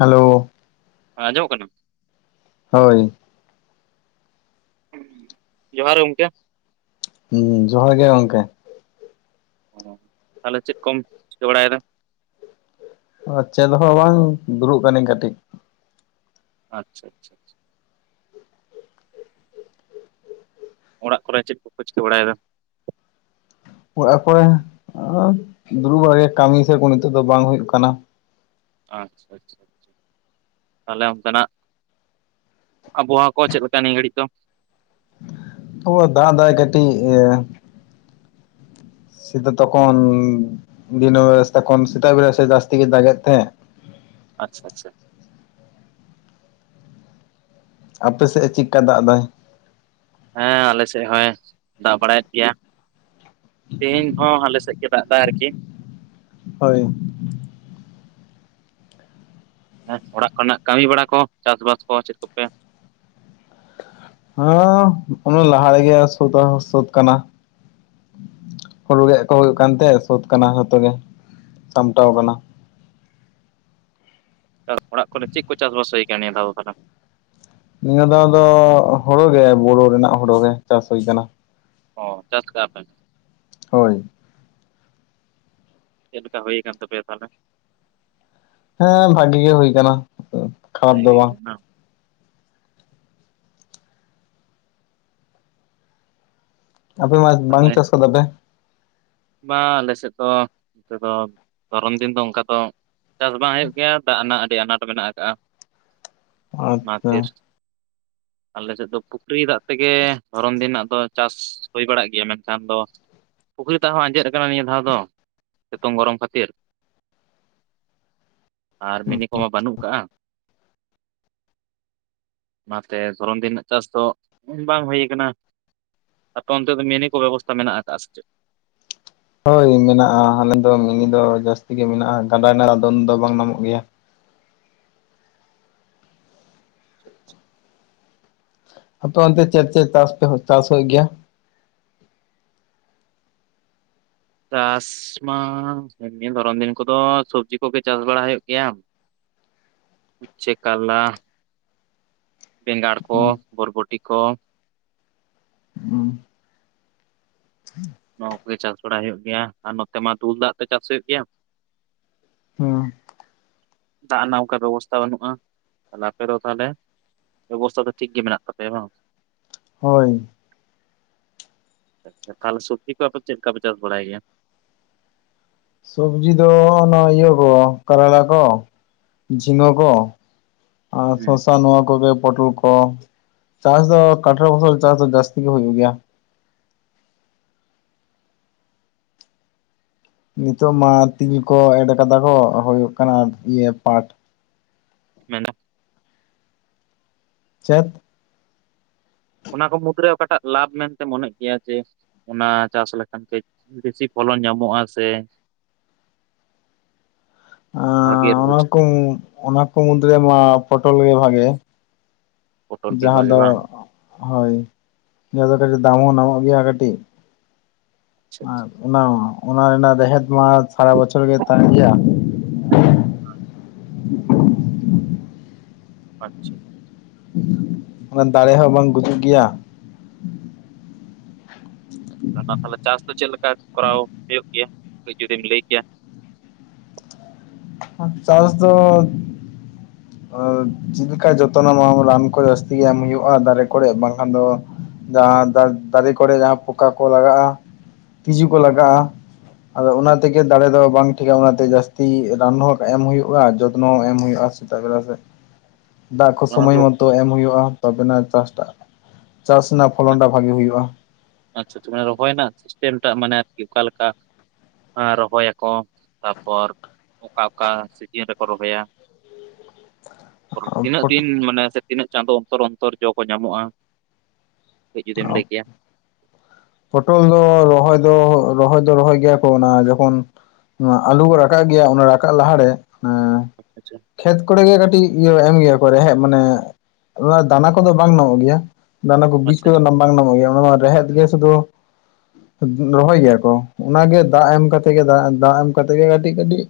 Hello ᱟᱸᱡᱚᱢᱚᱜ ᱠᱟᱱᱟ ᱦᱳᱭ ᱡᱚᱦᱟᱨ ᱜᱮ ᱜᱚᱝᱠᱮ ᱾ ᱦᱩᱸ ᱡᱚᱦᱟᱨ ᱜᱮ ᱜᱚᱝᱠᱮ᱾ ᱚ ᱛᱟᱦᱚᱞᱮ ᱪᱮᱫ ᱠᱚᱢ ᱪᱤᱠᱟᱹ ᱵᱟᱲᱟᱭᱮᱫᱟ? ᱟ ᱪᱮᱫᱦᱚᱸ ᱵᱟᱝ ᱫᱩᱲᱩᱵ ᱠᱟᱹᱱᱟᱹᱧ ᱠᱟᱹᱴᱤᱡ᱾ ᱟᱪᱪᱷᱟ ᱟᱪᱪᱷᱟ ᱚᱲᱟᱜ ᱠᱚᱨᱮ ᱪᱮᱫ ᱠᱚ ᱯᱮ ᱪᱮᱠᱟᱹ ᱵᱟᱲᱟᱭᱮᱫᱟ? ᱚᱲᱟᱜ ᱠᱚᱨᱮ ᱟᱨ ᱫᱩᱲᱩᱵ ᱵᱟᱲᱟᱜᱮ ᱠᱟᱹᱢᱤ ᱥᱮ ᱠᱚᱱᱚ ᱱᱤᱛᱚᱜ ᱫᱚ ᱵᱟᱝ ᱦᱩᱭᱩᱜ ᱠᱟᱱᱟ᱾ ᱟᱪᱪᱷᱟ ᱟᱪᱪᱷᱟ ᱟᱪᱪᱷᱟ ᱛᱟᱦᱚᱞᱮ ᱚᱱᱛᱮᱱᱟᱜ ᱟᱵᱚᱣᱟᱜ ᱠᱚ ᱪᱮᱫ ᱞᱮᱠᱟ ᱱᱤᱭᱟᱹ ᱜᱷᱟᱹᱲᱤᱡ ᱫᱚ? ᱫᱟᱜ ᱫᱟᱭ ᱠᱟᱹᱴᱤᱡ ᱥᱤᱫᱟᱹ ᱛᱚᱠᱷᱚᱱ ᱫᱤᱱᱚ ᱥᱮᱛᱟᱜ ᱠᱷᱚᱱ ᱥᱮᱛᱟᱜ ᱵᱮᱲᱟ ᱥᱮ ᱡᱟᱹᱥᱛᱤ ᱜᱮ ᱫᱟᱜᱮᱫ ᱛᱟᱦᱮᱸ᱾ ᱟᱪᱪᱷᱟ ᱟᱪᱪᱷᱟ ᱟᱯᱮᱥᱮᱫ ᱪᱮᱫᱠᱟ ᱫᱟᱜ ᱫᱟᱭ? ᱦᱮᱸ ᱟᱞᱮ ᱥᱮᱫ ᱦᱚᱸᱭ ᱫᱟᱜ ᱵᱟᱲᱟᱭᱮᱫ ᱜᱮᱭᱟ᱾ ᱛᱤᱦᱤᱧ ᱦᱚᱸ ᱟᱞᱮ ᱥᱮᱫ ᱜᱮ ᱫᱟᱜ ᱮᱫᱟᱭ ᱟᱨᱠᱤ᱾ [inaudible] ᱦᱳᱭ ᱦᱮ ᱚᱲᱟᱜ ᱠᱚᱨᱮᱱᱟᱜ ᱠᱟᱹᱢᱤ ᱵᱟᱲᱟ ᱠᱚ ᱪᱟᱥᱵᱟᱥ ᱠᱚ ᱪᱮᱫ ᱠᱚᱯᱮ ᱦᱟᱸ ᱚᱱᱟ ᱞᱟᱦᱟ ᱨᱮᱜᱮ ᱥᱩᱫ ᱫᱚ ᱥᱩᱫ ᱠᱟᱱᱟ᱾ ᱦᱩᱲᱩ ᱜᱮᱫ ᱠᱚ ᱦᱩᱭᱩᱜ ᱠᱟᱱ ᱛᱟᱦᱮᱜ ᱥᱟᱹᱫ ᱠᱟᱱᱟ ᱡᱷᱚᱛᱚ ᱜᱮ ᱥᱟᱢᱴᱟᱣ ᱟᱠᱟᱱᱟ᱾ ᱪᱟᱥ ᱚᱲᱟᱜ ᱠᱚᱨᱮ ᱪᱮᱫ ᱠᱚ ᱪᱟᱥᱵᱟᱥ ᱦᱩᱭ ᱟᱠᱟᱱᱟ ᱱᱤᱭᱟᱹ ᱫᱷᱟᱣ ᱫᱚ ᱛᱟᱦᱚᱞᱮ? ᱱᱤᱭᱟᱹ ᱫᱷᱟᱣ ᱫᱚ ᱦᱩᱲᱩ ᱜᱮ ᱵᱩᱨᱩ ᱨᱮᱱᱟᱜ ᱦᱩᱲᱩ ᱜᱮ ᱪᱟᱥ ᱦᱩᱭ ᱟᱠᱟᱱᱟ᱾ ᱚ ᱪᱟᱥ ᱠᱟᱜ-ᱟ ᱯᱮ᱾ ᱦᱳᱭ ᱪᱮᱫᱞᱮᱠᱟ ᱦᱩᱭ ᱟᱠᱟᱱ ᱛᱟᱯᱮᱭᱟ ᱛᱟᱦᱚᱞᱮ? ᱦᱮᱸ ᱵᱷᱟᱜᱤ ᱜᱮ ᱦᱩᱭ ᱟᱠᱟᱱᱟ᱾ ᱵᱷᱟᱜᱮ ᱜᱮ ᱦᱩᱭ [unintelligible] ᱟᱯᱮ ᱢᱟ ᱵᱟᱝ ᱪᱟᱥ ᱟᱠᱟᱫᱟ ᱯᱮ? ᱵᱟ ᱟᱞᱮ ᱥᱮᱫ ᱫᱚ ᱱᱤᱛᱚᱜ ᱫᱚ ᱫᱷᱚᱨᱚᱢ ᱫᱤᱱ ᱫᱚ ᱚᱱᱠᱟ ᱫᱚ ᱪᱟᱥ ᱵᱟᱝ ᱦᱩᱭᱩᱜ ᱜᱮᱭᱟ ᱫᱟᱜ ᱨᱮᱱᱟᱜ ᱟᱹᱰᱤ ᱟᱱᱟᱴ ᱢᱮᱱᱟᱜ ᱟᱠᱟᱟᱜ-ᱟ᱾ ᱟᱪᱪᱷᱟ ᱚᱱᱟᱛᱤᱨ [inaudible] ᱟᱞᱮ ᱥᱮᱫ ᱫᱚ ᱯᱩᱠᱷᱨᱤ ᱫᱟᱜ ᱛᱮᱜᱮ ᱜᱚᱨᱚᱱ ᱫᱤᱱᱟᱜ ᱫᱚ ᱪᱟᱥ ᱦᱩᱭ ᱵᱟᱲᱟᱜ ᱜᱮᱭᱟ ᱢᱮᱱᱠᱷᱟᱱ ᱫᱚ ᱥᱮᱛᱟᱜ ᱦᱚᱸ ᱟᱸᱡᱮᱫ ᱟᱠᱟᱱᱟ ᱱᱤᱭᱟᱹ ᱫᱷᱟᱣ ᱫᱚ ᱥᱤᱛᱩᱝ ᱜᱚᱨᱚᱢ ᱠᱷᱟᱹᱛᱤᱨ᱾ ᱟᱨ ᱢᱤᱱᱤ ᱠᱚᱢᱟ ᱵᱟᱹᱱᱩᱜ ᱟᱠᱟᱜ-ᱟ᱾ ᱚᱱᱟᱛᱮ ᱫᱷᱚᱨᱚᱱ ᱫᱤᱱ ᱨᱮᱱᱟᱜ ᱪᱟᱥ ᱫᱚ ᱵᱟᱝ ᱦᱩᱭ ᱟᱠᱟᱱᱟ᱾ ᱟᱯᱮ ᱚᱱᱛᱮ ᱫᱚ ᱢᱤᱱᱤ ᱠᱚ ᱵᱮᱵᱚᱥᱛᱟ ᱢᱮᱱᱟᱜ ᱟᱠᱟᱫᱼᱟ ᱥᱮ ᱪᱮᱫ? ᱦᱳᱭ ᱢᱮᱱᱟᱜ-ᱟ ᱟᱞᱮ ᱫᱚ ᱢᱤᱱᱤ ᱫᱚ ᱡᱟᱹᱥᱛᱤ ᱜᱮ ᱢᱮᱱᱟᱜ-ᱟ ᱜᱟᱰᱟ ᱨᱮᱱᱟᱜ ᱫᱚᱱ ᱫᱚ ᱵᱟᱝ ᱧᱟᱢᱚᱜ ᱜᱮᱭᱟ᱾ [unintelligible] ᱟᱯᱮ ᱚᱱᱛᱮ ᱪᱮᱫ ᱪᱮᱫ ᱪᱟᱥ ᱯᱮ ᱪᱟᱥ ᱦᱩᱭᱩᱜ ᱜᱮᱭᱟ? ᱪᱟᱥ ᱢᱟ ᱱᱤᱭᱟᱹ ᱫᱷᱚᱨᱚᱱ ᱫᱤᱱ ᱠᱚᱫᱚ ᱥᱚᱵᱽᱡᱤ ᱠᱚᱜᱮ ᱪᱟᱥ ᱵᱟᱲᱟ ᱦᱩᱭᱩᱜ ᱜᱮᱭᱟᱢ᱾ ᱦᱚᱪᱪᱷᱮ ᱠᱟᱨᱞᱟ᱾ ᱵᱮᱸᱜᱟᱲ ᱠᱚ ᱵᱷᱚᱨᱵᱚᱴᱤ ᱠᱚ᱾ ᱱᱚᱣᱟ ᱠᱚᱜᱮ ᱪᱟᱥ ᱵᱟᱲᱟ ᱦᱩᱭᱩᱜ ᱜᱮᱭᱟ ᱟᱨ ᱱᱚᱛᱮ ᱢᱟ ᱫᱩᱞ ᱫᱟᱜ ᱛᱮ ᱪᱟᱥ ᱦᱩᱭᱩᱜ ᱜᱮᱭᱟ᱾ ᱦᱩᱸ ᱫᱟᱜ ᱨᱮᱱᱟᱜ ᱚᱱᱠᱟ ᱵᱮᱵᱚᱥᱛᱷᱟ ᱵᱟᱹᱱᱩᱜ-ᱟ ᱟᱯᱮ ᱫᱚ ᱛᱟᱦᱚᱞᱮ ᱵᱮᱵᱚᱥᱛᱷᱟ ᱫᱚ ᱴᱷᱤᱠ ᱜᱮ ᱢᱮᱱᱟᱜ ᱛᱟᱯᱮᱭᱟ ᱵᱟᱝ? ᱦᱳᱭ ᱮᱠᱷᱟᱞ ᱥᱚᱵᱡᱤ ᱠᱚ ᱟᱯᱮ ᱫᱚ ᱪᱮᱫᱞᱮᱠᱟ ᱯᱮ ᱪᱟᱥ ᱵᱟᱲᱟᱭ ᱜᱮᱭᱟ? ᱥᱚᱵᱡᱤ ᱫᱚ ᱚᱱᱟ ᱤᱭᱟᱹ ᱠᱚ ᱠᱟᱨᱞᱟ ᱠᱚ᱾ ᱡᱷᱤᱸᱜᱟᱹ ᱠᱚ ᱟᱨ ᱦᱩᱸ ᱥᱚᱨᱥᱟ ᱱᱚᱣᱟ ᱠᱚᱜᱮ ᱯᱚᱴᱚᱞ ᱾ ᱛᱟ ᱪᱟᱥ ᱫᱚ ᱠᱟᱴᱚᱨ ᱯᱷᱚᱥᱚᱞ ᱪᱟᱥ ᱫᱚ ᱡᱟᱹᱥᱛᱤ ᱜᱮ ᱦᱩᱭᱩᱜ ᱜᱮᱭᱟ ᱱᱤᱛᱚᱜ ᱢᱟ ᱛᱤᱞ ᱠᱚ ᱮᱰ ᱠᱟᱫᱟ ᱦᱩᱭᱩᱜ ᱠᱟᱱᱟ ᱤᱭᱟᱹ ᱯᱟᱴ ᱢᱮᱱᱟᱜ ᱪᱮᱫ ᱚᱱᱟ ᱠᱚ ᱢᱩᱫᱽᱨᱮ ᱚᱠᱟᱴᱟᱜ ᱞᱟᱵᱷ ᱢᱮᱱᱛᱮ ᱢᱚᱱᱮᱜ ᱜᱮᱭᱟ ᱡᱮ? ᱚᱱᱟ ᱪᱟᱥ ᱞᱮᱠᱷᱟᱱ ᱠᱟᱹᱡ ᱵᱮᱥᱤ ᱯᱷᱚᱞᱚ ᱧᱟᱢᱚᱜᱼᱟ ᱥᱮ ᱵᱷᱟᱜᱮ ᱚᱱᱟ ᱨᱳᱡᱽ ᱠᱚ ᱚᱱᱟ ᱠᱚ ᱢᱩᱫᱽᱨᱮ ᱢᱟ ᱯᱚᱴᱚᱞ ᱜᱮ ᱵᱷᱟᱜᱮᱭᱟ ᱯᱚᱴᱚᱞ ᱜᱮ ᱡᱟᱦᱟᱸ ᱵᱷᱟᱜᱮ ᱫᱚ ᱵᱟᱝ ᱦᱳᱭ ᱡᱟᱦᱟᱸ ᱫᱚ ᱠᱟᱹᱴᱤᱡ ᱫᱟᱢ ᱦᱚᱸ ᱧᱟᱢᱚᱜ ᱜᱮᱭᱟ ᱠᱟᱹᱴᱤᱡ ᱟᱪᱪᱷᱟ ᱟᱨ ᱟᱪᱪᱷᱟ ᱚᱱᱟ ᱚᱱᱟ ᱨᱮᱱᱟᱜ ᱨᱮᱦᱮᱫ ᱢᱟ ᱥᱟᱨᱟ ᱵᱚᱪᱷᱚᱨ ᱜᱮ ᱛᱟᱦᱮᱱ ᱜᱮᱭᱟ ᱟᱪᱪᱷᱟ ᱚᱱᱟ ᱫᱟᱲᱮ ᱦᱚᱸ ᱵᱟᱝ ᱜᱩᱡᱩᱜ ᱜᱮᱭᱟ ᱚᱱᱟ ᱛᱟᱦᱚᱞᱮ ᱪᱟᱥ ᱫᱚ ᱪᱮᱫ ᱞᱮᱠᱟ ᱠᱚᱨᱟᱣ ᱦᱩᱭᱩᱜ ᱜᱮᱭᱟ? ᱡᱩᱫᱤᱢ ᱞᱟᱹᱭ ᱠᱮᱭᱟ ᱪᱟᱥ ᱫᱚ [unintelligible] ᱪᱮᱫ ᱞᱮᱠᱟ ᱡᱚᱛᱚᱱ ᱨᱟᱱ ᱠᱚ ᱡᱟᱹᱥᱛᱤ ᱮᱢ ᱦᱩᱭᱩᱜᱼᱟ ᱫᱟᱨᱮ ᱠᱚᱨᱮ ᱵᱟᱝᱠᱷᱟᱱ ᱫᱚ ᱡᱟᱦᱟᱸ ᱫᱟᱨᱮ ᱠᱚᱨᱮ ᱡᱟᱦᱟᱸ ᱯᱚᱠᱟ ᱠᱚ ᱞᱟᱜᱟᱜᱼᱟ ᱛᱤᱡᱩ ᱠᱚ ᱞᱟᱜᱟᱜᱼᱟ ᱟᱫᱚ ᱚᱱᱟ ᱦᱮᱸ ᱛᱮᱜᱮ ᱫᱟᱲᱮ ᱫᱚ ᱵᱟᱝ ᱴᱷᱤᱠᱟ ᱚᱱᱟᱛᱮ ᱡᱟᱹᱥᱛᱤ ᱨᱟᱱ ᱦᱚᱸ ᱮᱢ ᱦᱩᱭᱩᱜᱼᱟ ᱡᱚᱛᱱᱚ ᱮᱢ ᱦᱩᱭᱩᱜᱼᱟ ᱥᱮᱛᱟᱜ ᱵᱮᱞᱟ ᱥᱮ ᱫᱟᱜ ᱠᱚ ᱚᱱᱟ ᱥᱚᱢᱚᱭ ᱫᱚ ᱢᱚᱛᱚ ᱚ ᱛᱚ ᱮᱢ ᱦᱩᱭᱩᱜᱼᱟ ᱛᱟᱚᱵᱮᱱᱟ ᱪᱟᱥᱴᱟᱜ ᱪᱟᱥ ᱨᱮᱱᱟᱜ ᱯᱷᱚᱞᱚᱱ ᱴᱟᱜ ᱵᱷᱟᱜᱤ ᱦᱩᱭᱩᱜᱼᱟ᱾ ᱟᱪᱪᱷᱟ ᱨᱚᱦᱚᱭ ᱨᱮᱱᱟᱜ ᱥᱤᱥᱴᱮᱢ ᱴᱟᱜ ᱢᱟᱱᱮ ᱟᱨᱠᱤ ᱚᱠᱟᱞᱮᱠᱟ? ᱨᱚᱦᱚᱭᱟᱠᱚ ᱛᱟᱯᱚᱨ ᱚᱠᱟ ᱚᱠᱟ ᱥᱤᱡᱤᱱ ᱨᱮᱠᱚ ᱨᱚᱦᱚᱭᱟ? ᱛᱤᱱᱟᱹᱜ ᱫᱤᱱ ᱢᱟᱱᱮ ᱥᱮ ᱛᱤᱱᱟᱹᱜ ᱪᱟᱸᱫᱚ ᱚᱱᱛᱚᱨ ᱡᱚ ᱠᱚ ᱧᱟᱢᱚᱜᱼᱟ? ᱤᱡᱩᱫᱤᱢ ᱞᱟᱹᱭ ᱠᱮᱭᱟ ᱯᱚᱴᱚᱞ ᱫᱚ ᱨᱚᱦᱚᱭ ᱫᱚ ᱨᱚᱦᱚᱭ ᱫᱚ ᱨᱚᱦᱚᱭ ᱜᱮᱭᱟ ᱠᱚ ᱚᱱᱟ ᱡᱚᱠᱷᱚᱱ ᱚᱱᱟ ᱟᱞᱩ ᱠᱚ ᱨᱟᱠᱟᱵ ᱜᱮᱭᱟ ᱚᱱᱟ ᱨᱟᱠᱟᱵ ᱞᱟᱦᱟᱨᱮ ᱟ ᱟᱪᱪᱷᱟ ᱠᱷᱮᱛ ᱠᱚᱨᱮ ᱜᱮ ᱠᱟᱹᱴᱤᱡ ᱤᱭᱟᱹ ᱮᱢ ᱜᱮᱭᱟ ᱠᱚ ᱨᱮᱦᱮᱫ ᱢᱟᱱᱮ ᱫᱟᱱᱟ ᱠᱚᱫᱚ ᱵᱟᱝ ᱧᱟᱢᱚᱜ ᱜᱮᱭᱟ ᱫᱟᱱᱟ ᱠᱚ ᱵᱤᱡ ᱟᱪᱪᱷᱟ ᱠᱚᱫᱚ ᱵᱟᱝ ᱧᱟᱢᱚᱜ ᱜᱮᱭᱟ ᱚᱱᱟ ᱢᱟ ᱨᱮᱦᱮᱫ ᱜᱮ ᱥᱩᱫᱷᱩ ᱨᱚᱦᱚᱭ ᱜᱮᱭᱟ ᱠᱚ ᱚᱱᱟᱜᱮ ᱫᱟᱜ ᱮᱢ ᱠᱟᱛᱮ ᱜᱮ ᱫᱟᱜ ᱮᱢ ᱠᱟᱛᱮᱫ ᱜᱮ ᱠᱟᱹᱴᱤᱡ ᱠᱟᱹᱴᱤᱡ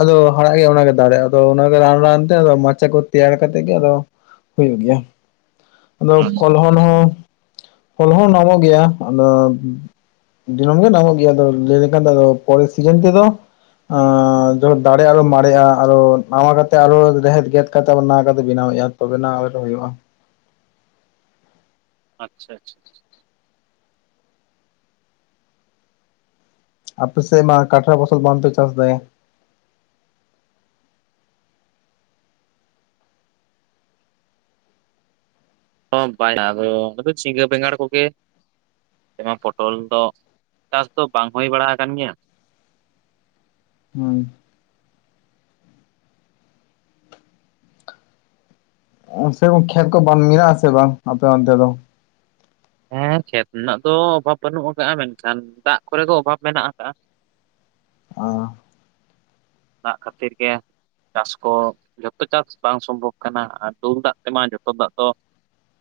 ᱟᱫᱚ ᱦᱟᱲᱟᱜᱮ ᱚᱱᱟᱜᱮ ᱫᱟᱲᱮᱜᱼᱟ ᱟᱫᱚ ᱚᱱᱟᱜᱮ ᱨᱟᱱ ᱨᱟᱱᱛᱮ ᱟᱫᱚ ᱢᱟᱪᱟ ᱠᱚ ᱛᱮᱭᱟᱨ ᱠᱟᱛᱮ ᱜᱮ ᱟᱫᱚ᱾ ᱦᱩᱭᱩᱜ ᱜᱮᱭᱟ ᱟᱫᱚ ᱯᱷᱚᱞ ᱦᱚᱸᱞ ᱦᱚᱸ ᱯᱷᱚᱞ ᱦᱚᱸ ᱧᱟᱢᱚᱜ ᱜᱮᱭᱟ᱾ ᱟᱫᱚ ᱫᱤᱱᱟᱹᱢ ᱜᱮ ᱧᱟᱢᱚᱜ ᱜᱮᱭᱟ ᱟ ᱞᱟᱹᱭ ᱞᱮᱠᱷᱟᱱ ᱯᱚᱨᱮᱨ ᱥᱤᱡᱮᱱ ᱛᱮᱫᱚ ᱡᱚᱠᱷᱚᱱ ᱫᱟᱲᱮ ᱟᱨᱚ ᱢᱟᱨᱮᱜᱼᱟ ᱟᱨᱚ ᱱᱟᱣᱟ ᱠᱟᱛᱮ ᱟᱨᱚ ᱨᱮᱦᱮᱫ ᱜᱮᱫ ᱠᱟᱛᱮᱜᱚ ᱱᱟᱣᱟ ᱠᱟᱛᱮ ᱵᱮᱱᱟᱣ ᱮᱼᱟ ᱛᱚᱵᱮᱱᱟ ᱦᱟᱭ ᱫᱚ ᱦᱩᱭᱩᱜᱼᱟ ᱟᱪᱪᱷᱟ ᱟᱪᱷᱟᱷᱟ ᱟᱯᱮ ᱥᱮ ᱢᱟ ᱠᱟᱴᱨᱟ ᱯᱷᱚᱥᱚᱞ ᱵᱟᱝᱯᱮ ᱪᱟᱥ ᱫᱟᱭ ᱚ ᱵᱟᱭ ᱟᱫᱚ ᱡᱷᱤᱸᱜᱟᱹ ᱵᱮᱜᱟᱟᱲ ᱠᱚᱠᱮ ᱯᱚᱴᱚᱞ ᱫᱚ ᱪᱟᱥ ᱫᱚ ᱵᱟᱝ ᱦᱩᱭ ᱵᱟᱲᱟ ᱟᱠᱟᱱ ᱜᱮᱭᱟ᱾ ᱦᱩᱸ ᱥᱮᱨᱚᱠᱚᱢ ᱠᱷᱮᱛ ᱠᱚ ᱵᱟᱝ ᱢᱮᱱᱟᱜᱼᱟ ᱟᱥᱮ ᱵᱟᱝ ᱟᱯᱮ ᱚᱱᱛᱮ ᱫᱚ? ᱦᱮᱸ ᱠᱷᱮᱛ ᱨᱮᱱᱟᱜ ᱫᱚ ᱚᱵᱷᱟᱵᱽ ᱵᱟᱹᱱᱩᱜ ᱟᱠᱟᱜ᱾ ᱢᱮᱱᱠᱷᱟᱱ ᱫᱟᱜ ᱠᱚᱨᱮ ᱫᱚ ᱚᱵᱷᱟᱵ ᱢᱮᱱᱟᱜ ᱟᱠᱟᱟᱜ? ᱚ ᱫᱟᱜᱽ ᱠᱷᱟᱹᱛᱤᱨ ᱜᱮ ᱪᱟᱥ ᱠᱚ ᱡᱷᱚᱛᱚ ᱪᱟᱥ ᱵᱟᱝ ᱥᱚᱢᱵᱷᱚᱵ ᱠᱟᱱᱟ ᱟᱨ ᱫᱩᱞ ᱫᱟᱜ ᱛᱮᱢᱟ ᱡᱚᱛᱚ ᱫᱟᱜ ᱫᱚ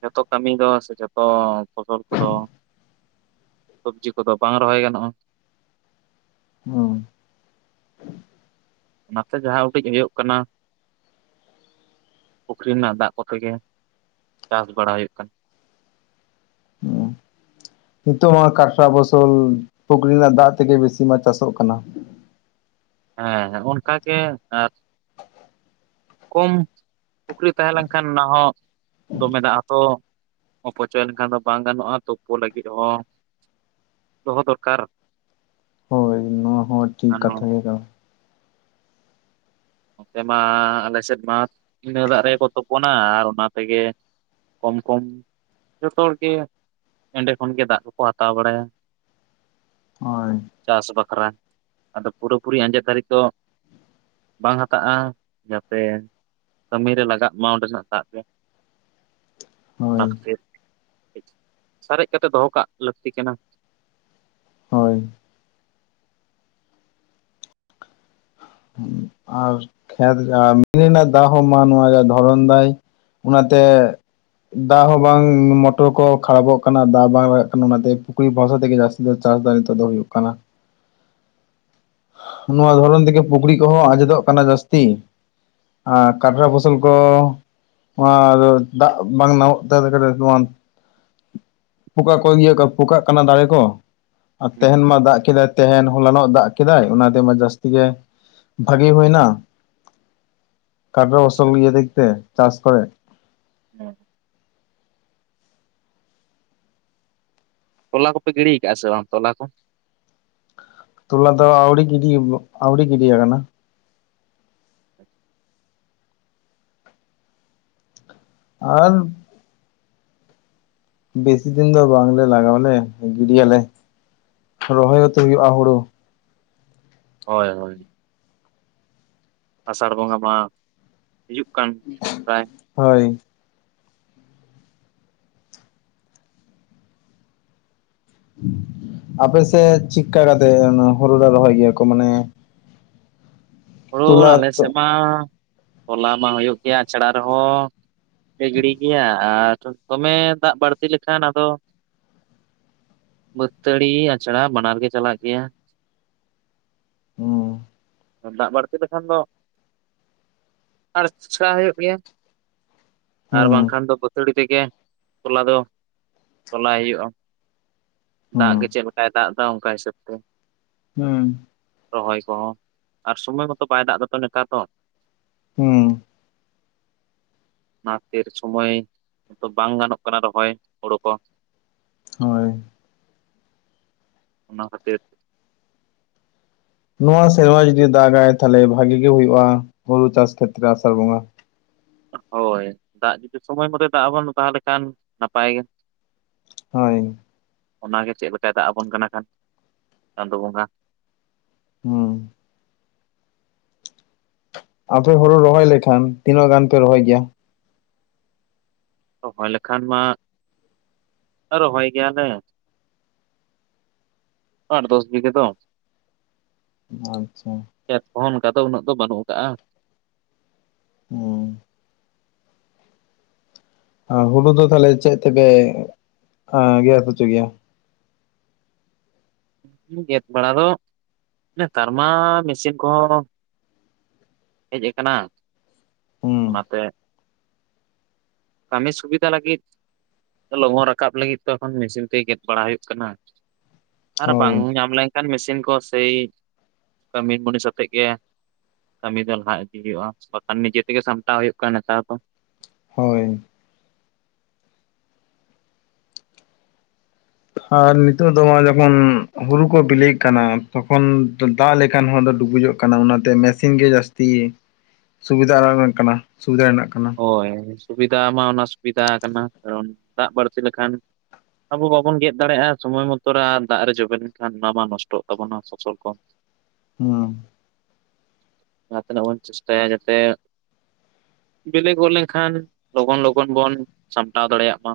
ᱡᱚᱛᱚ ᱠᱟᱹᱢᱤ ᱫᱚ ᱥᱮ ᱡᱚᱛᱚ ᱯᱷᱚᱥᱚᱞ ᱠᱚᱫᱚ ᱥᱚᱵᱽᱡᱤ ᱠᱚᱫᱚ ᱵᱟᱝ ᱨᱚᱦᱚᱭ ᱜᱟᱱᱚᱜᱼᱟ ᱦᱩ ᱚᱱᱟᱛᱮ ᱡᱟᱦᱟ ᱩᱰᱤᱡᱽ ᱦᱩᱭᱩᱜ ᱠᱟᱱᱟ ᱯᱩᱠᱷᱨᱤ ᱨᱮᱱᱟᱜ ᱫᱟᱜ ᱠᱚᱛᱮ ᱜᱮ ᱪᱟᱥ ᱵᱟᱲᱟ ᱦᱩᱭᱩᱜ ᱠᱟᱱᱟ᱾ ᱦᱩᱸ [unintelligible] ᱱᱤᱛᱚᱜ ᱢᱟ ᱠᱟᱴᱨᱟ ᱯᱷᱚᱥᱚᱞ ᱯᱩᱠᱷᱨᱤ ᱨᱮᱱᱟᱜ ᱫᱟᱜ ᱛᱮᱜᱮ ᱵᱮᱥᱤ ᱢᱟ ᱪᱟᱥᱚᱜ ᱠᱟᱱᱟ᱾ ᱦᱮᱸ ᱦᱮᱸ ᱚᱱᱠᱟ ᱜᱮ ᱟᱨ ᱠᱚᱢ ᱯᱩᱠᱷᱨᱤ ᱛᱟᱦᱮᱸ ᱞᱮᱱᱠᱷᱟᱱ ᱚᱱᱟ ᱦᱚᱸ ᱫᱚᱢᱮ ᱫᱟᱜ ᱟ ᱛᱚ᱾ ᱚᱯᱚᱪᱚᱭ ᱞᱮᱱᱠᱷᱟᱱ ᱫᱚ ᱵᱟᱝ ᱜᱟᱱᱚᱜᱼᱟ ᱛᱩᱯᱩ ᱞᱟᱹᱜᱤᱫ ᱦᱚᱸ ᱫᱚᱦᱚ ᱫᱚᱨᱠᱟᱨ ᱦᱚᱭ ᱱᱚᱶᱟ ᱦᱚᱸ ᱴᱷᱤᱠ ᱟᱨ ᱠᱟᱛᱷᱟ ᱜᱮ ᱠᱟᱱᱟ᱾ ᱱᱚᱱᱚᱛᱮ ᱢᱟ ᱟᱞᱮ ᱥᱮᱫ ᱢᱟ ᱤᱱᱟᱹ ᱫᱟᱜ ᱨᱮᱜᱮ ᱠᱚ ᱛᱚᱯᱚᱱ ᱱᱟ ᱟᱨ ᱚᱱᱟ ᱛᱮᱜᱮ ᱠᱚᱢ ᱠᱚᱢ ᱡᱚᱛᱚ ᱦᱚᱲ ᱜᱮ ᱮᱸᱰᱮ ᱠᱷᱚᱱ ᱜᱮ ᱫᱟᱜ ᱠᱚᱠᱚ ᱦᱟᱛᱟᱣ ᱵᱟᱲᱟᱭᱟ᱾ ᱦᱳᱭ ᱪᱟᱥ ᱵᱟᱠᱷᱨᱟ ᱟᱫᱚ ᱯᱩᱨᱟᱹᱯᱩᱨᱤ ᱟᱸᱡᱮᱫ ᱫᱷᱟᱹᱨᱤᱡ ᱫᱚ ᱵᱟᱝ ᱦᱟᱛᱟᱜᱼᱟ ᱡᱟᱛᱮ ᱠᱟᱹᱢᱤ ᱨᱮ ᱞᱟᱜᱟᱜ ᱢᱟ ᱚᱸᱰᱮ‌ ᱱᱟᱜ ᱫᱟᱜ ᱛᱮ ᱚᱱᱟ ᱦᱳᱭ ᱠᱷᱟᱹᱛᱤᱨ ᱥᱟᱨᱮᱡ ᱠᱟᱛᱮᱜ ᱫᱚᱦᱚ ᱠᱟᱜ ᱞᱟᱹᱠᱛᱤ ᱠᱟᱱᱟ᱾ ᱦᱳᱭ ᱟᱨ ᱠᱷᱮᱛ ᱡᱟ ᱢᱮᱱᱤ ᱨᱮᱱᱟᱜ ᱫᱟᱜ ᱦᱚᱸ ᱢᱟ ᱱᱚᱶᱟ ᱨᱮᱭᱟᱜ ᱫᱷᱚᱨᱚᱱ ᱫᱟᱭ ᱚᱱᱟᱛᱮ ᱫᱟᱜ ᱦᱚᱸ ᱵᱟᱝ ᱢᱚᱴᱚᱨ ᱠᱚ ᱠᱷᱟᱨᱟᱵᱚᱜ ᱠᱟᱱᱟ ᱫᱟᱜ ᱵᱟᱝ ᱞᱟᱜᱟᱜ ᱠᱟᱱᱟ ᱚᱱᱟᱛᱮ ᱯᱩᱠᱷᱨᱤ ᱵᱷᱚᱨᱥᱟ ᱛᱮᱜᱮ ᱡᱟᱹᱥᱛᱤ ᱡᱮ ᱪᱟᱥ ᱫᱚ ᱱᱤᱛᱚᱜ ᱫᱚ ᱦᱩᱭᱩᱜ ᱠᱟᱱᱟ᱾ [inaudible] ᱱᱚᱶᱟ ᱫᱷᱚᱨᱚᱱ ᱛᱮᱜᱮ ᱯᱩᱠᱷᱲᱤ ᱠᱚᱦᱚᱸ ᱟᱸᱡᱮᱫᱚᱜ ᱠᱟᱱᱟ ᱡᱟᱹᱥᱛᱤ᱾ ᱟᱨ ᱠᱟᱴᱨᱟ ᱯᱷᱚᱥᱚᱞ ᱠᱚ ᱚᱱᱟ ᱫᱚ ᱫᱟᱜ ᱵᱟᱝ ᱱᱟᱢᱚᱜ ᱛᱮ [unintelligible] ᱱᱚᱶᱟ ᱯᱚᱠᱟ ᱠᱚ ᱤᱭᱟᱹ ᱠᱚ ᱯᱚᱠᱟᱜ ᱠᱟᱱᱟ ᱫᱟᱨᱮ ᱠᱚ ᱟᱨ ᱦᱩᱸ ᱛᱟᱦᱮᱱ ᱢᱟ ᱫᱟᱜ ᱠᱮᱫᱟᱭ ᱛᱟᱦᱮᱱ ᱦᱚᱞᱟᱱᱚᱜ ᱫᱟᱜ ᱠᱮᱫᱟᱭ ᱚᱱᱟᱛᱮᱢᱟ ᱡᱟᱹᱥᱛᱤ ᱜᱮ ᱵᱷᱟ. ᱜᱤ ᱦᱩᱭᱮᱱᱟ ᱠᱟᱴᱮᱨᱚ ᱟᱪᱪᱷᱟ ᱯᱷᱚᱥᱚᱞ ᱟᱪᱪᱷᱟ ᱤᱭᱟᱹ ᱫᱤᱠ ᱛᱮ ᱪᱟᱥ ᱠᱚᱨᱮ ᱦᱮᱸ ᱛᱚᱞᱟ ᱠᱚᱯᱮ ᱜᱤᱲᱤ ᱭᱟᱠᱟᱜᱼᱟ ᱥᱮ ᱵᱟᱝ ᱛᱚᱞᱟ ᱠᱚ? ᱛᱚᱞᱟ ᱫᱚ ᱟᱹᱣᱲᱤ ᱜᱤᱹᱰᱤ ᱟᱹᱣᱲᱤ ᱜᱤᱹᱰᱤ ᱟᱠᱟᱱᱟ᱾ ᱟᱨ ᱵᱮᱥᱤ ᱫᱤᱱ ᱫᱚ ᱵᱟᱝᱞᱮ ᱞᱟᱜᱟᱣᱟᱞᱮ ᱜᱤᱹᱰᱤ ᱭᱟᱞᱮ ᱨᱚᱦᱚᱭ ᱦᱚᱸᱛᱚ ᱦᱩᱭᱩᱜᱼᱟ ᱦᱩᱲᱩ᱾ ᱦᱚᱭ ᱦᱚᱭ ᱟᱥᱟᱲ ᱵᱚᱸᱜᱟ ᱢᱟ ᱦᱤᱡᱩᱜ ᱠᱟᱱ ᱛᱟᱭ᱾ ᱦᱚᱭ ᱟᱯᱮ ᱥᱮᱫ ᱪᱤᱠᱟ ᱠᱟᱛᱮ ᱱᱚᱶᱟ ᱦᱩᱲᱩ ᱫᱚ ᱨᱚᱦᱚᱭ ᱜᱮᱭᱟ ᱠᱚ ᱢᱟᱱᱮ ᱦᱩᱲᱩ ᱛᱚᱞᱟ ᱟᱞᱮ ᱛᱚ ᱥᱮᱫ ᱢᱟ ᱦᱚᱞᱟ ᱢᱟ ᱦᱩᱭᱩᱜ ᱜᱮᱭᱟ ᱟᱪᱲᱟ ᱨᱮᱦᱚᱸ ᱞᱮ ᱜᱤᱲᱤ ᱜᱮᱭᱟ ᱟᱨ ᱫᱚᱢᱮ ᱫᱟᱜ ᱵᱟᱹᱲᱛᱤ ᱞᱮᱠᱷᱟᱱ ᱟᱫᱚ ᱵᱟᱹᱛᱟᱹᱲᱤ ᱟᱪᱲᱟ ᱵᱟᱱᱟᱨ ᱜᱮ ᱪᱟᱞᱟᱜ ᱜᱮᱭᱟ᱾ ᱚ ᱫᱟᱜ ᱵᱟᱹᱲᱛᱤ ᱞᱮᱠᱷᱟᱱ ᱫᱚ ᱟᱲᱪᱷᱟ ᱦᱩᱭᱩᱜ ᱜᱮᱭᱟ᱾ ᱟᱨ ᱵᱟᱝ ᱦᱩᱸ ᱠᱷᱟᱱ ᱫᱚ ᱵᱟᱹᱛᱟᱹᱲᱤ ᱛᱮᱜᱮ ᱛᱚᱞᱟ ᱫᱚ ᱛᱚᱞᱟᱭ ᱦᱩᱭᱩᱜᱼᱟ᱾ ᱦᱩᱸ ᱫᱟᱜ ᱜᱮ ᱪᱮᱫ ᱞᱮᱠᱟᱭ ᱫᱟᱜ ᱮᱫᱟ ᱚᱝᱠᱟ ᱦᱤᱥᱟᱹᱵ ᱛᱮ᱾ ᱦᱩᱸ ᱨᱚᱦᱚᱭ ᱠᱚᱦᱚᱸ ᱟᱨ ᱥᱚᱢᱚᱭ ᱢᱟᱛᱚ ᱵᱟᱭ ᱫᱟᱜ ᱮᱫᱟᱛᱚ ᱱᱮᱛᱟᱨ ᱫᱚ ᱦᱩᱸ ᱚᱱᱟ ᱠᱷᱟ. ᱛᱤᱨ ᱥᱚᱢᱚᱭ ᱫᱚ ᱵᱟᱝ ᱜᱟᱱᱚᱜ ᱠᱟᱱᱟ ᱨᱚᱦᱚᱭ ᱦᱩᱲᱩ ᱠᱚ᱾ ᱦᱚᱭ ᱚᱱᱟ ᱠᱷᱟᱹᱛᱤᱨ ᱱᱚᱶᱟ ᱥᱮᱨᱢᱟ ᱡᱩᱫᱤ ᱫᱟᱜ ᱜᱟᱭ ᱛᱷᱟᱞᱮ ᱵᱷᱟᱜᱤ ᱜᱮ ᱦᱩᱭᱩᱜᱼᱟ ᱦᱩᱲᱩ ᱪᱟᱥ ᱠᱷᱮᱛᱨᱮ ᱟᱥᱟᱲ ᱵᱚᱸᱜᱟ᱾ ᱦᱚᱭ ᱫᱟᱜ ᱡᱩᱫᱤ ᱥᱚᱢᱚᱭ ᱢᱚᱛᱚᱭ ᱫᱟᱜ ᱟᱵᱟᱱ ᱛᱟᱦᱞᱮ ᱠᱷᱟᱱ ᱱᱟᱯᱟᱭ ᱜᱮ ᱦᱚᱭ ᱚᱱᱟ ᱜᱮ ᱪᱮᱫ ᱞᱮᱠᱟᱭ ᱫᱟᱜ ᱟᱵᱚᱱ ᱠᱟᱱᱟ ᱠᱷᱟᱱ ᱪᱟᱸᱫᱚ ᱵᱚᱸᱜᱟ ᱦᱩᱸ ᱟᱫᱚ ᱦᱩᱲᱩ ᱨᱚᱦᱚᱭ ᱞᱮᱠᱷᱟᱱ ᱛᱤᱱᱟᱹᱜ ᱜᱟᱱ ᱯᱮ ᱨᱚᱦᱚᱭ ᱜᱮᱭᱟ? ᱨᱚᱦᱚᱭ ᱞᱮᱠᱷᱟᱱ ᱢᱟ ᱨᱚᱦᱚᱭ ᱜᱮᱭᱟᱞᱮ ᱟᱴ ᱫᱚᱥ ᱵᱤᱜᱷᱟᱹ ᱫᱚ ᱟᱪᱪᱷᱟ ᱠᱷᱮᱛ ᱠᱚᱦᱚᱸ ᱚᱱᱠᱟ ᱫᱚ ᱩᱱᱟᱹᱜ ᱫᱚ ᱵᱟᱹᱱᱩᱜ ᱠᱟᱜᱼᱟ ᱦᱩᱸ ᱦᱩᱲᱩ ᱫᱚ ᱛᱟᱦᱞᱮ ᱪᱮᱫ ᱛᱮᱯᱮ ᱜᱮᱛ ᱦᱚᱪᱚ ᱜᱮᱭᱟ ᱜᱮᱫ ᱵᱟᱲᱟ ᱫᱚ ᱱᱮᱛᱟᱨ ᱢᱟ ᱢᱮᱥᱤᱱ ᱠᱚᱦᱚᱸ ᱦᱮᱡ ᱠᱟᱱᱟ ᱦᱩᱸ ᱚᱱᱟᱛᱮ ᱠᱟᱹᱢᱤ ᱥᱩᱵᱤᱫᱷᱟ ᱞᱟᱹᱜᱤᱫ ᱞᱚᱜᱚᱱ ᱨᱟᱠᱟᱵ ᱞᱟᱹᱜᱤᱫ ᱫᱚ ᱮᱠᱷᱚᱱ ᱢᱮᱥᱤᱱ ᱛᱮᱜᱮ ᱜᱮᱫ ᱵᱟᱲᱟ ᱦᱩᱭᱩᱜ ᱠᱟᱱᱟ ᱟᱨ ᱵᱟᱝ ᱦᱳᱭ ᱧᱟᱢ ᱞᱮᱱᱠᱷᱟᱱ ᱢᱮᱥᱤᱱ ᱠᱚ ᱥᱮᱭ ᱠᱟᱹᱢᱤ ᱢᱩᱱᱤᱥ ᱟᱛᱮᱜ ᱜᱮ ᱠᱟᱹᱢᱤ ᱫᱚ ᱞᱟᱦᱟ ᱤᱫᱤ ᱦᱩᱭᱩᱜᱼᱟ ᱵᱟᱠᱷᱟᱱ ᱱᱤᱡᱮ ᱛᱮᱜᱮ ᱥᱟᱢᱴᱟᱣ ᱦᱩᱭᱩᱜ ᱠᱟᱱᱟ ᱱᱮᱛᱟᱨ ᱫᱚ ᱦᱳᱭ ᱟᱨ ᱱᱤᱛᱚᱜ ᱫᱚ ᱡᱚᱠᱷᱚᱱ ᱦᱩᱲᱩ ᱠᱚ ᱵᱤᱞᱤᱜ ᱠᱟᱱᱟ ᱛᱚᱠᱷᱚᱱ ᱫᱟᱜ ᱞᱮᱠᱟᱱ ᱦᱚᱸ ᱟᱫᱚ ᱰᱩᱵᱩᱡᱚᱜ ᱚᱱᱟᱛᱮ ᱢᱮᱥᱤᱱ ᱜᱮ ᱡᱟᱹᱥᱛᱤ ᱥᱩᱵᱤᱫᱷᱟ ᱠᱟᱱᱟ ᱥᱩᱵᱤᱫᱷᱟ ᱨᱮᱱᱟᱜ ᱠᱟᱱᱟ ᱦᱳᱭ ᱥᱩᱵᱤᱫᱟ ᱢᱟ ᱚᱱᱟ ᱥᱩᱵᱤᱫᱟ ᱠᱟᱱᱟ ᱠᱟᱨᱚᱱ ᱫᱟᱜ ᱵᱟᱹᱲᱛᱤ ᱞᱮᱠᱷᱟᱱ ᱟᱵᱚ ᱵᱟᱵᱚᱱ ᱜᱮᱫ ᱫᱟᱲᱮᱭᱟᱜᱼᱟ ᱥᱚᱢᱚᱭ ᱢᱚᱛᱚ ᱨᱮ ᱟᱨ ᱫᱟᱜ ᱨᱮ ᱡᱚᱵᱮ ᱞᱮᱱᱠᱷᱟᱱ ᱚᱱᱟ ᱢᱟ ᱱᱚᱥᱴᱚᱜ ᱛᱟᱵᱚᱱᱟ ᱯᱷᱚᱥᱚᱞ ᱠᱚ [inaudible] ᱦᱩᱸ ᱡᱟᱸᱦᱟ ᱛᱤᱱᱟᱹᱜ ᱵᱚᱱ ᱪᱮᱥᱴᱟᱭᱟ ᱡᱟᱛᱮ ᱵᱮᱞᱮ ᱜᱚᱫ ᱞᱮᱱᱠᱷᱟᱱ ᱞᱚᱜᱚᱱ ᱞᱚᱜᱚᱱ ᱵᱚᱱ ᱥᱟᱢᱴᱟᱣ ᱫᱟᱲᱮᱭᱟᱜ ᱢᱟ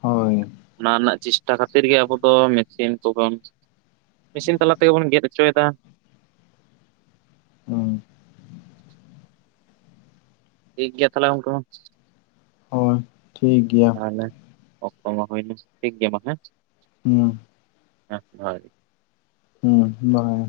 ᱦᱳᱭ ᱚᱱᱟ ᱨᱮᱱᱟᱜ ᱪᱮᱥᱴᱟ ᱠᱷᱟᱹᱛᱤᱨ ᱜᱮ ᱟᱵᱚ ᱫᱚ ᱢᱮᱥᱤᱱ ᱠᱚᱵᱚᱱ ᱢᱮᱥᱤᱱ ᱛᱟᱞᱟ ᱛᱮᱜᱮ ᱵᱚᱱ ᱜᱮᱫ ᱦᱚᱪᱚᱭᱮᱫᱟ ᱦᱳᱭ ᱴᱷᱤᱠ ᱜᱮᱭᱟ ᱛᱟᱦᱚᱞᱮ ᱜᱚᱢᱠᱮ ᱢᱟ ᱦᱳᱭ ᱴᱷᱤᱠ ᱜᱮᱭᱟ ᱛᱟᱦᱚᱞᱮ ᱚᱠᱛᱚ ᱢᱟ ᱦᱩᱭᱱᱟ ᱴᱷᱤᱠ ᱜᱮᱭᱟ ᱢᱟ ᱦᱮᱸ ᱦᱮᱸ ᱦᱮᱸ ᱦᱳᱭ ᱦᱩᱸ ᱵᱟᱭ